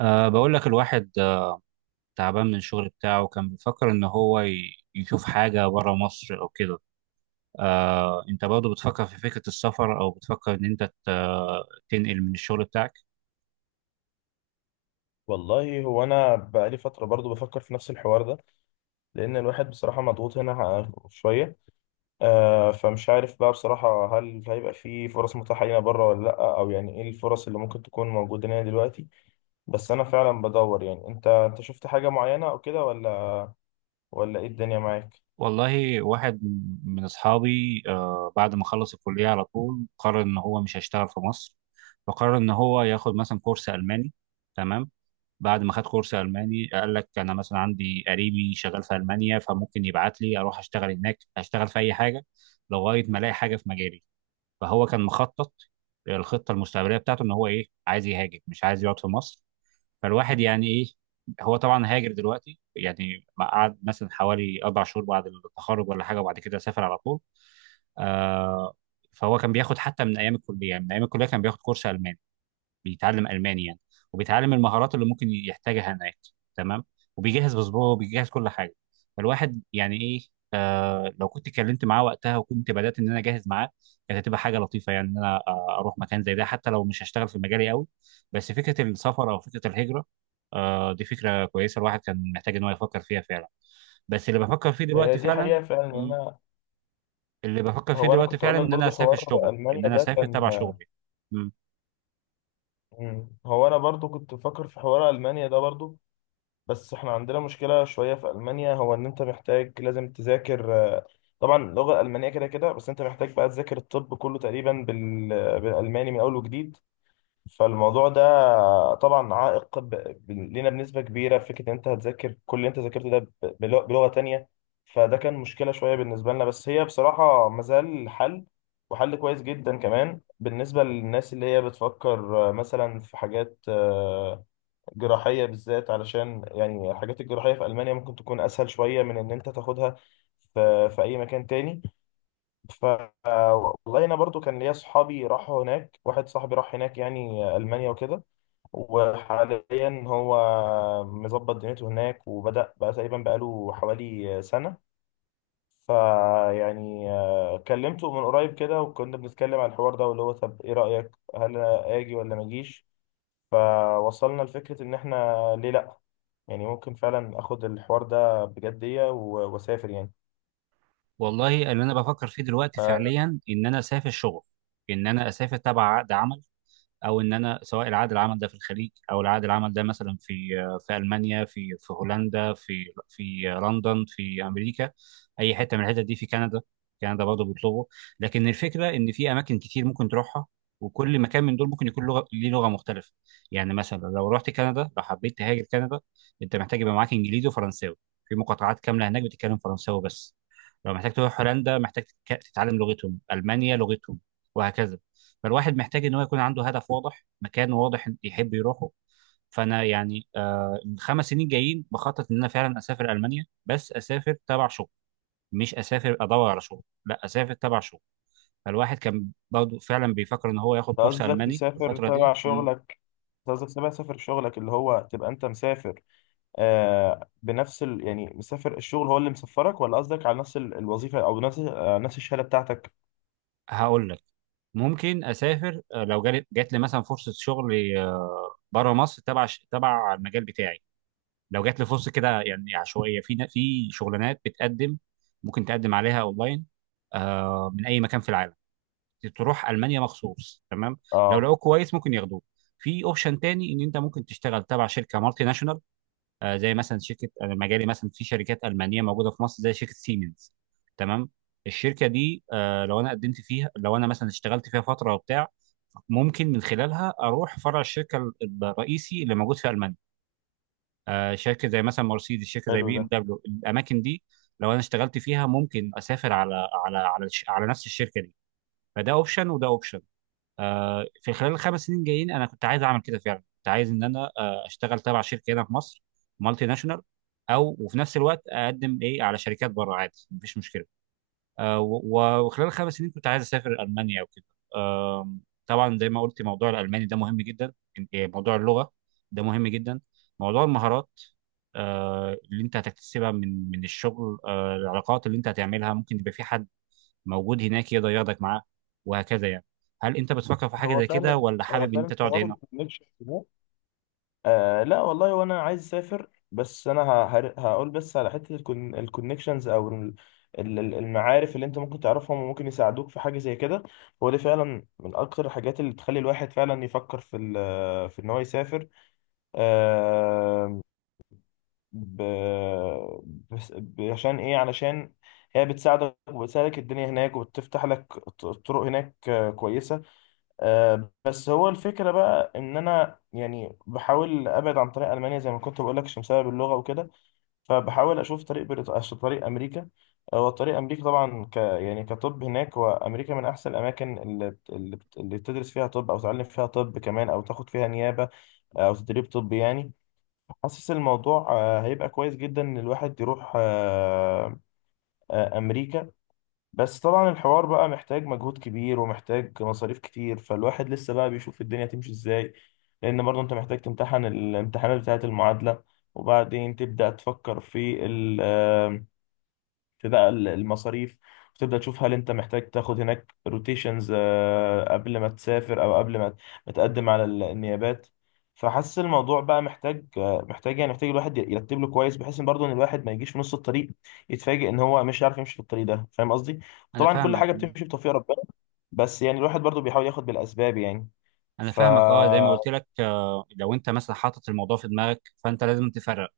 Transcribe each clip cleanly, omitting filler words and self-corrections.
بقول لك الواحد تعبان من الشغل بتاعه. كان بيفكر إن هو يشوف حاجة بره مصر أو كده. أنت برضه بتفكر في فكرة السفر، أو بتفكر إن أنت تنقل من الشغل بتاعك؟ والله هو انا بقالي فتره برضو بفكر في نفس الحوار ده، لان الواحد بصراحه مضغوط هنا شويه. فمش عارف بقى بصراحه هل هيبقى في فرص متاحه لنا بره ولا لا، او يعني ايه الفرص اللي ممكن تكون موجوده لنا دلوقتي؟ بس انا فعلا بدور، يعني انت شفت حاجه معينه او كده ولا ايه الدنيا معاك؟ والله، واحد من أصحابي بعد ما خلص الكلية على طول قرر إن هو مش هيشتغل في مصر. فقرر إن هو ياخد مثلا كورس ألماني. تمام. بعد ما خد كورس الماني، قال لك انا مثلا عندي قريبي شغال في المانيا، فممكن يبعت لي اروح اشتغل هناك، اشتغل في اي حاجه لغايه ما الاقي حاجه في مجالي. فهو كان مخطط. الخطه المستقبليه بتاعته ان هو ايه عايز يهاجر، مش عايز يقعد في مصر. فالواحد يعني ايه. هو طبعا هاجر دلوقتي، يعني ما قعد مثلا حوالي اربع شهور بعد التخرج ولا حاجه، وبعد كده سافر على طول. آه. فهو كان بياخد حتى من ايام الكليه، يعني من ايام الكليه كان بياخد كورس الماني، بيتعلم الماني يعني، وبيتعلم المهارات اللي ممكن يحتاجها هناك. تمام. وبيجهز باسبوعه وبيجهز كل حاجه. فالواحد يعني ايه. لو كنت اتكلمت معاه وقتها وكنت بدات ان انا اجهز معاه، كانت هتبقى حاجه لطيفه. يعني ان انا اروح مكان زي ده حتى لو مش هشتغل في مجالي قوي. بس فكره السفر او فكره الهجره، دي فكره كويسه. الواحد كان محتاج ان هو يفكر فيها فعلا. بس اللي بفكر فيه هي دلوقتي دي فعلا، حقيقه فعلا إن مم. انا، اللي بفكر فيه هو انا دلوقتي كنت فعلا اقول لك ان انا برضو اسافر حوار شغل، ان المانيا انا ده اسافر كان، تبع شغلي. هو انا برضو كنت بفكر في حوار المانيا ده برضو. بس احنا عندنا مشكلة شوية في ألمانيا، هو إن أنت محتاج لازم تذاكر، طبعا اللغة الألمانية كده كده، بس أنت محتاج بقى تذاكر الطب كله تقريبا بالألماني من أول وجديد. فالموضوع ده طبعا عائق لينا بنسبة كبيرة. فكرة إن أنت هتذاكر كل اللي أنت ذاكرته ده بلغة تانية، فده كان مشكلة شوية بالنسبة لنا. بس هي بصراحة مازال حل، وحل كويس جدا كمان بالنسبة للناس اللي هي بتفكر مثلا في حاجات جراحية بالذات، علشان يعني الحاجات الجراحية في ألمانيا ممكن تكون أسهل شوية من إن أنت تاخدها في أي مكان تاني. ف والله أنا برضو كان ليا صحابي راحوا هناك، واحد صاحبي راح هناك يعني ألمانيا وكده، وحاليا هو مظبط دنيته هناك، وبدأ بقى تقريبا بقاله حوالي سنة. فيعني كلمته من قريب كده، وكنا بنتكلم على الحوار ده، واللي هو طب إيه رأيك هل أجي ولا ما أجيش. فوصلنا لفكرة إن إحنا ليه لأ، يعني ممكن فعلا اخد الحوار ده بجدية واسافر يعني. والله، اللي انا بفكر فيه دلوقتي فانت فعليا ان انا اسافر شغل، ان انا اسافر تبع عقد عمل. او ان انا، سواء العقد العمل ده في الخليج، او العقد العمل ده مثلا في المانيا، في هولندا، في لندن، في امريكا. اي حته من الحتت دي، في كندا. كندا برضه بيطلبوا. لكن الفكره ان في اماكن كتير ممكن تروحها، وكل مكان من دول ممكن يكون لغه ليه، لغه مختلفه. يعني مثلا لو رحت كندا، لو حبيت تهاجر كندا، انت محتاج يبقى معاك انجليزي وفرنساوي. في مقاطعات كامله هناك بتتكلم فرنساوي بس. لو محتاج تروح هولندا، محتاج تتعلم لغتهم، المانيا لغتهم، وهكذا. فالواحد محتاج ان هو يكون عنده هدف واضح، مكان واضح يحب يروحه. فانا يعني الخمس سنين جايين بخطط ان انا فعلا اسافر المانيا، بس اسافر تبع شغل. مش اسافر ادور على شغل، لا، اسافر تبع شغل. فالواحد كان برضه فعلا بيفكر ان هو ياخد كورس قصدك الماني تسافر الفتره دي. تبع شغلك؟ أنت قصدك تبع سافر شغلك، اللي هو تبقى انت مسافر، آه بنفس يعني مسافر الشغل هو اللي مسفرك، ولا قصدك على نفس الوظيفة، او نفس آه نفس الشهادة بتاعتك؟ هقول لك. ممكن اسافر لو جات لي مثلا فرصه شغل بره مصر تبع تبع المجال بتاعي. لو جات لي فرصه كده يعني عشوائيه، في شغلانات بتقدم، ممكن تقدم عليها اونلاين. من اي مكان في العالم، تروح المانيا مخصوص. تمام. لو اه، لقوك كويس، ممكن ياخدوك. في اوبشن تاني، ان انت ممكن تشتغل تبع شركه مالتي ناشونال. زي مثلا شركه. أنا مجالي مثلا في شركات المانيه موجوده في مصر، زي شركه سيمنز. تمام. الشركه دي لو انا قدمت فيها، لو انا مثلا اشتغلت فيها فتره وبتاع، ممكن من خلالها اروح فرع الشركه الرئيسي اللي موجود في المانيا. شركه زي مثلا مرسيدس، شركه زي حلو بي ده. ام دبليو، الاماكن دي. لو انا اشتغلت فيها، ممكن اسافر على على نفس الشركه دي. فده اوبشن وده اوبشن. في خلال الخمس سنين جايين انا كنت عايز اعمل كده فعلا، كنت عايز ان انا اشتغل تبع شركه هنا في مصر، مالتي ناشونال. او وفي نفس الوقت اقدم ايه على شركات بره عادي، مفيش مشكله. وخلال الخمس سنين كنت عايز اسافر المانيا وكده. آم، طبعا زي ما قلت، موضوع الالماني ده مهم جدا. إن- إيه، موضوع اللغه ده مهم جدا. موضوع المهارات اللي انت هتكتسبها من الشغل العلاقات اللي انت هتعملها، ممكن يبقى في حد موجود هناك يقدر ياخدك معاه، وهكذا يعني. هل انت بتفكر في حاجه هو زي كده، فعلا، ولا هو حابب ان فعلا انت تقعد حوار هنا؟ الكونكشن ده، آه لا والله وانا عايز اسافر. بس انا هقول بس على حته الكونكشنز او المعارف اللي انت ممكن تعرفهم وممكن يساعدوك في حاجه زي كده. هو دي فعلا من اكتر الحاجات اللي بتخلي الواحد فعلا يفكر في في ان هو يسافر. آه ب... عشان ايه؟ علشان هي بتساعدك، وبتساعدك الدنيا هناك وبتفتح لك طرق هناك كويسه. بس هو الفكرة بقى إن أنا يعني بحاول أبعد عن طريق ألمانيا، زي ما كنت بقول لك، عشان بسبب اللغة وكده. فبحاول أشوف طريق عشان طريق أمريكا. هو طريق أمريكا طبعا ك يعني كطب هناك، وأمريكا من أحسن الأماكن اللي اللي بتدرس فيها طب، أو تعلم فيها طب كمان، أو تاخد فيها نيابة أو تدريب طبي يعني. حاسس الموضوع هيبقى كويس جدا إن الواحد يروح أمريكا. بس طبعا الحوار بقى محتاج مجهود كبير ومحتاج مصاريف كتير، فالواحد لسه بقى بيشوف الدنيا تمشي ازاي. لان برضه انت محتاج تمتحن الامتحانات بتاعة المعادلة، وبعدين تبدأ تفكر في، بقى المصاريف، وتبدأ تشوف هل انت محتاج تاخد هناك روتيشنز قبل ما تسافر، او قبل ما تقدم على النيابات. فحاسس الموضوع بقى محتاج محتاج الواحد يرتب له كويس، بحيث ان برضه ان الواحد ما يجيش في نص الطريق يتفاجئ ان هو مش عارف يمشي في الطريق ده. فاهم قصدي؟ انا طبعا كل فاهمك. حاجه بتمشي بتوفيق ربنا، بس يعني الواحد برضه بيحاول ياخد بالاسباب يعني. ف اه. زي ما قلت لك لو انت مثلا حاطط الموضوع في دماغك، فانت لازم تفرق.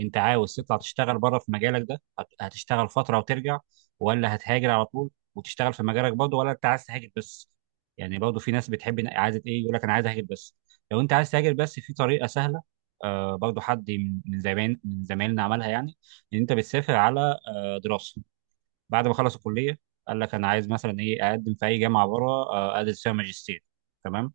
انت عاوز تطلع تشتغل بره في مجالك ده، هتشتغل فتره وترجع، ولا هتهاجر على طول وتشتغل في مجالك برضه، ولا انت عايز تهاجر بس؟ يعني برضه في ناس بتحب، عايزه ايه. يقول لك انا عايز اهاجر بس. لو انت عايز تهاجر بس، في طريقه سهله. برضه حد من زمان، من زمايلنا عملها، يعني ان انت بتسافر على دراسه. بعد ما خلص الكليه، قال لك انا عايز مثلا ايه اقدم في اي جامعه بره ادرس فيها ماجستير. تمام.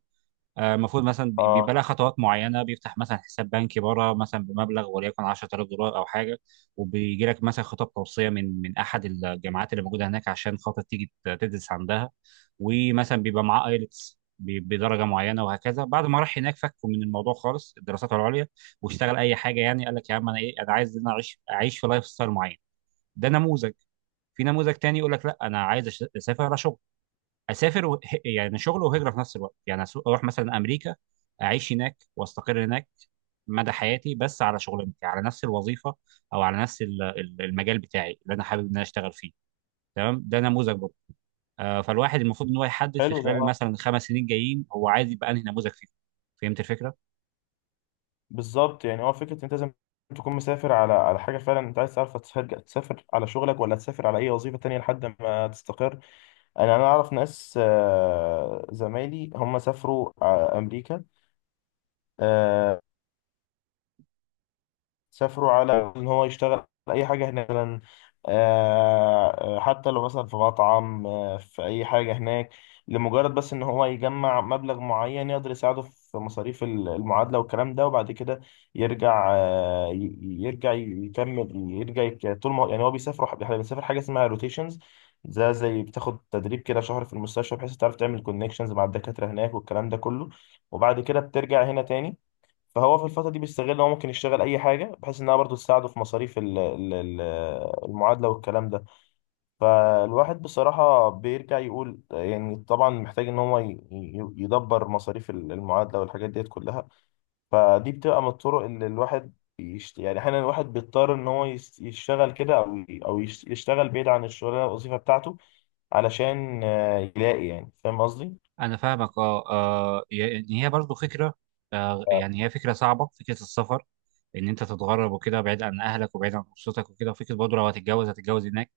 المفروض مثلا بيبقى اه، لها خطوات معينه. بيفتح مثلا حساب بنكي بره مثلا بمبلغ وليكن 10,000 دولار او حاجه. وبيجي لك مثلا خطاب توصيه من احد الجامعات اللي موجوده هناك، عشان خاطر تيجي تدرس عندها. ومثلا بيبقى معاه ايلتس بدرجه معينه وهكذا. بعد ما راح هناك، فكوا من الموضوع خالص، الدراسات العليا. واشتغل اي حاجه. يعني قال لك يا عم انا ايه، انا عايز ان انا اعيش في لايف ستايل معين. ده نموذج. في نموذج تاني يقول لك لا، انا عايز اسافر اشوف. اسافر يعني شغل وهجره في نفس الوقت. يعني اروح مثلا امريكا، اعيش هناك واستقر هناك مدى حياتي، بس على شغلانتي، على نفس الوظيفه، او على نفس المجال بتاعي اللي انا حابب ان انا اشتغل فيه. تمام، ده نموذج برضه. فالواحد المفروض ان هو يحدد في حلو ده. خلال مثلا الخمس سنين جايين، هو عايز يبقى انهي نموذج فيه. فهمت الفكره؟ بالظبط، يعني هو فكره انت لازم تكون مسافر على على حاجه فعلا، انت عايز تعرف هتسافر، تسافر على شغلك، ولا تسافر على اي وظيفه تانية لحد ما تستقر. انا اعرف ناس زمايلي هم سافروا امريكا، آه، سافروا على ان هو يشتغل اي حاجه هناك مثلا. حتى لو مثلا في مطعم، في اي حاجه هناك، لمجرد بس ان هو يجمع مبلغ معين يقدر يساعده في مصاريف المعادله والكلام ده. وبعد كده يرجع، يرجع يكمل، يرجع يك- طول ما هو- يعني هو بيسافر بيسافر حاجه اسمها روتيشنز. ده زي بتاخد تدريب كده شهر في المستشفى، بحيث تعرف تعمل كونكشنز مع الدكاتره هناك والكلام ده كله، وبعد كده بترجع هنا تاني. فهو في الفترة دي بيستغل إن هو ممكن يشتغل أي حاجة، بحيث إنها برضه تساعده في مصاريف المعادلة والكلام ده. فالواحد بصراحة بيرجع يقول يعني طبعا محتاج إن هو يدبر مصاريف المعادلة والحاجات ديت كلها. فدي بتبقى من الطرق اللي الواحد يعني أحيانا الواحد بيضطر إن هو يشتغل كده، أو يشتغل بعيد عن الشغلانة الوظيفة بتاعته، علشان يلاقي يعني. فاهم قصدي؟ انا فاهمك اه. يعني هي برضو فكره، يعني هي فكره صعبه، فكره السفر. ان انت تتغرب وكده، بعيد عن اهلك وبعيد عن اسرتك وكده، وفكره برضو لو هتتجوز، هتتجوز هناك.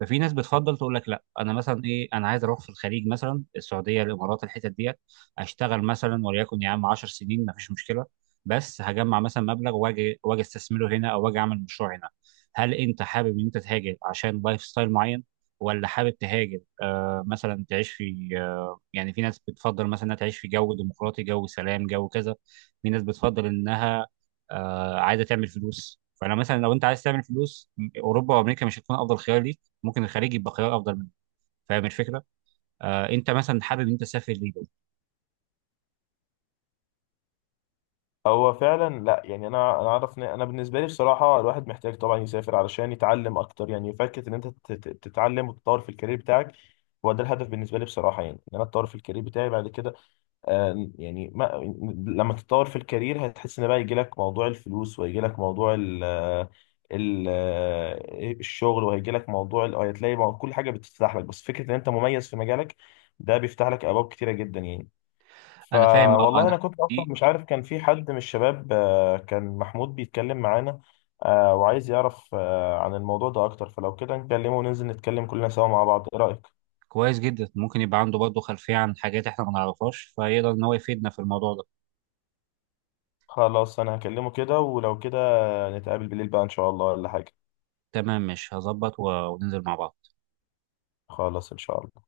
ففي ناس بتفضل تقول لك لا، انا مثلا ايه، انا عايز اروح في الخليج، مثلا السعوديه، الامارات، الحتت ديت. اشتغل مثلا وليكن يا عم 10 سنين، ما فيش مشكله. بس هجمع مثلا مبلغ، واجي استثمره هنا، او واجي اعمل مشروع هنا. هل انت حابب ان انت تهاجر عشان لايف ستايل معين، ولا حابب تهاجر مثلا تعيش في يعني في ناس بتفضل مثلا انها تعيش في جو ديمقراطي، جو سلام، جو كذا. في ناس بتفضل انها عايزه تعمل فلوس. فانا مثلا لو انت عايز تعمل فلوس، اوروبا وامريكا مش هتكون افضل خيار ليك، ممكن الخليج يبقى خيار افضل منك. فاهم الفكره؟ انت مثلا حابب انت تسافر ليه؟ هو فعلا لا، يعني انا اعرف إن انا بالنسبه لي بصراحه الواحد محتاج طبعا يسافر علشان يتعلم اكتر، يعني فكره ان انت تتعلم وتطور في الكارير بتاعك. هو ده الهدف بالنسبه لي بصراحه، يعني ان انا اتطور في الكارير بتاعي بعد كده. آه، يعني ما لما تتطور في الكارير هتحس ان بقى يجي لك موضوع الفلوس، ويجي لك موضوع ال ال الشغل، وهيجي لك موضوع هتلاقي كل حاجه بتفتح لك. بس فكره ان انت مميز في مجالك ده بيفتح لك ابواب كتيره جدا يعني. انا فاهم اه، اه. فوالله انا كنت اصلا دي مش عارف كان في حد من الشباب، كان محمود بيتكلم معانا، وعايز يعرف عن الموضوع ده اكتر، فلو كده نكلمه وننزل نتكلم كلنا سوا مع بعض، ايه رأيك؟ كويس جدا. ممكن يبقى عنده برضه خلفيه عن حاجات احنا ما نعرفهاش، فيقدر ان هو يفيدنا في الموضوع ده. خلاص انا هكلمه كده، ولو كده نتقابل بالليل بقى ان شاء الله ولا حاجة. تمام، مش هظبط وننزل مع بعض. خلاص ان شاء الله.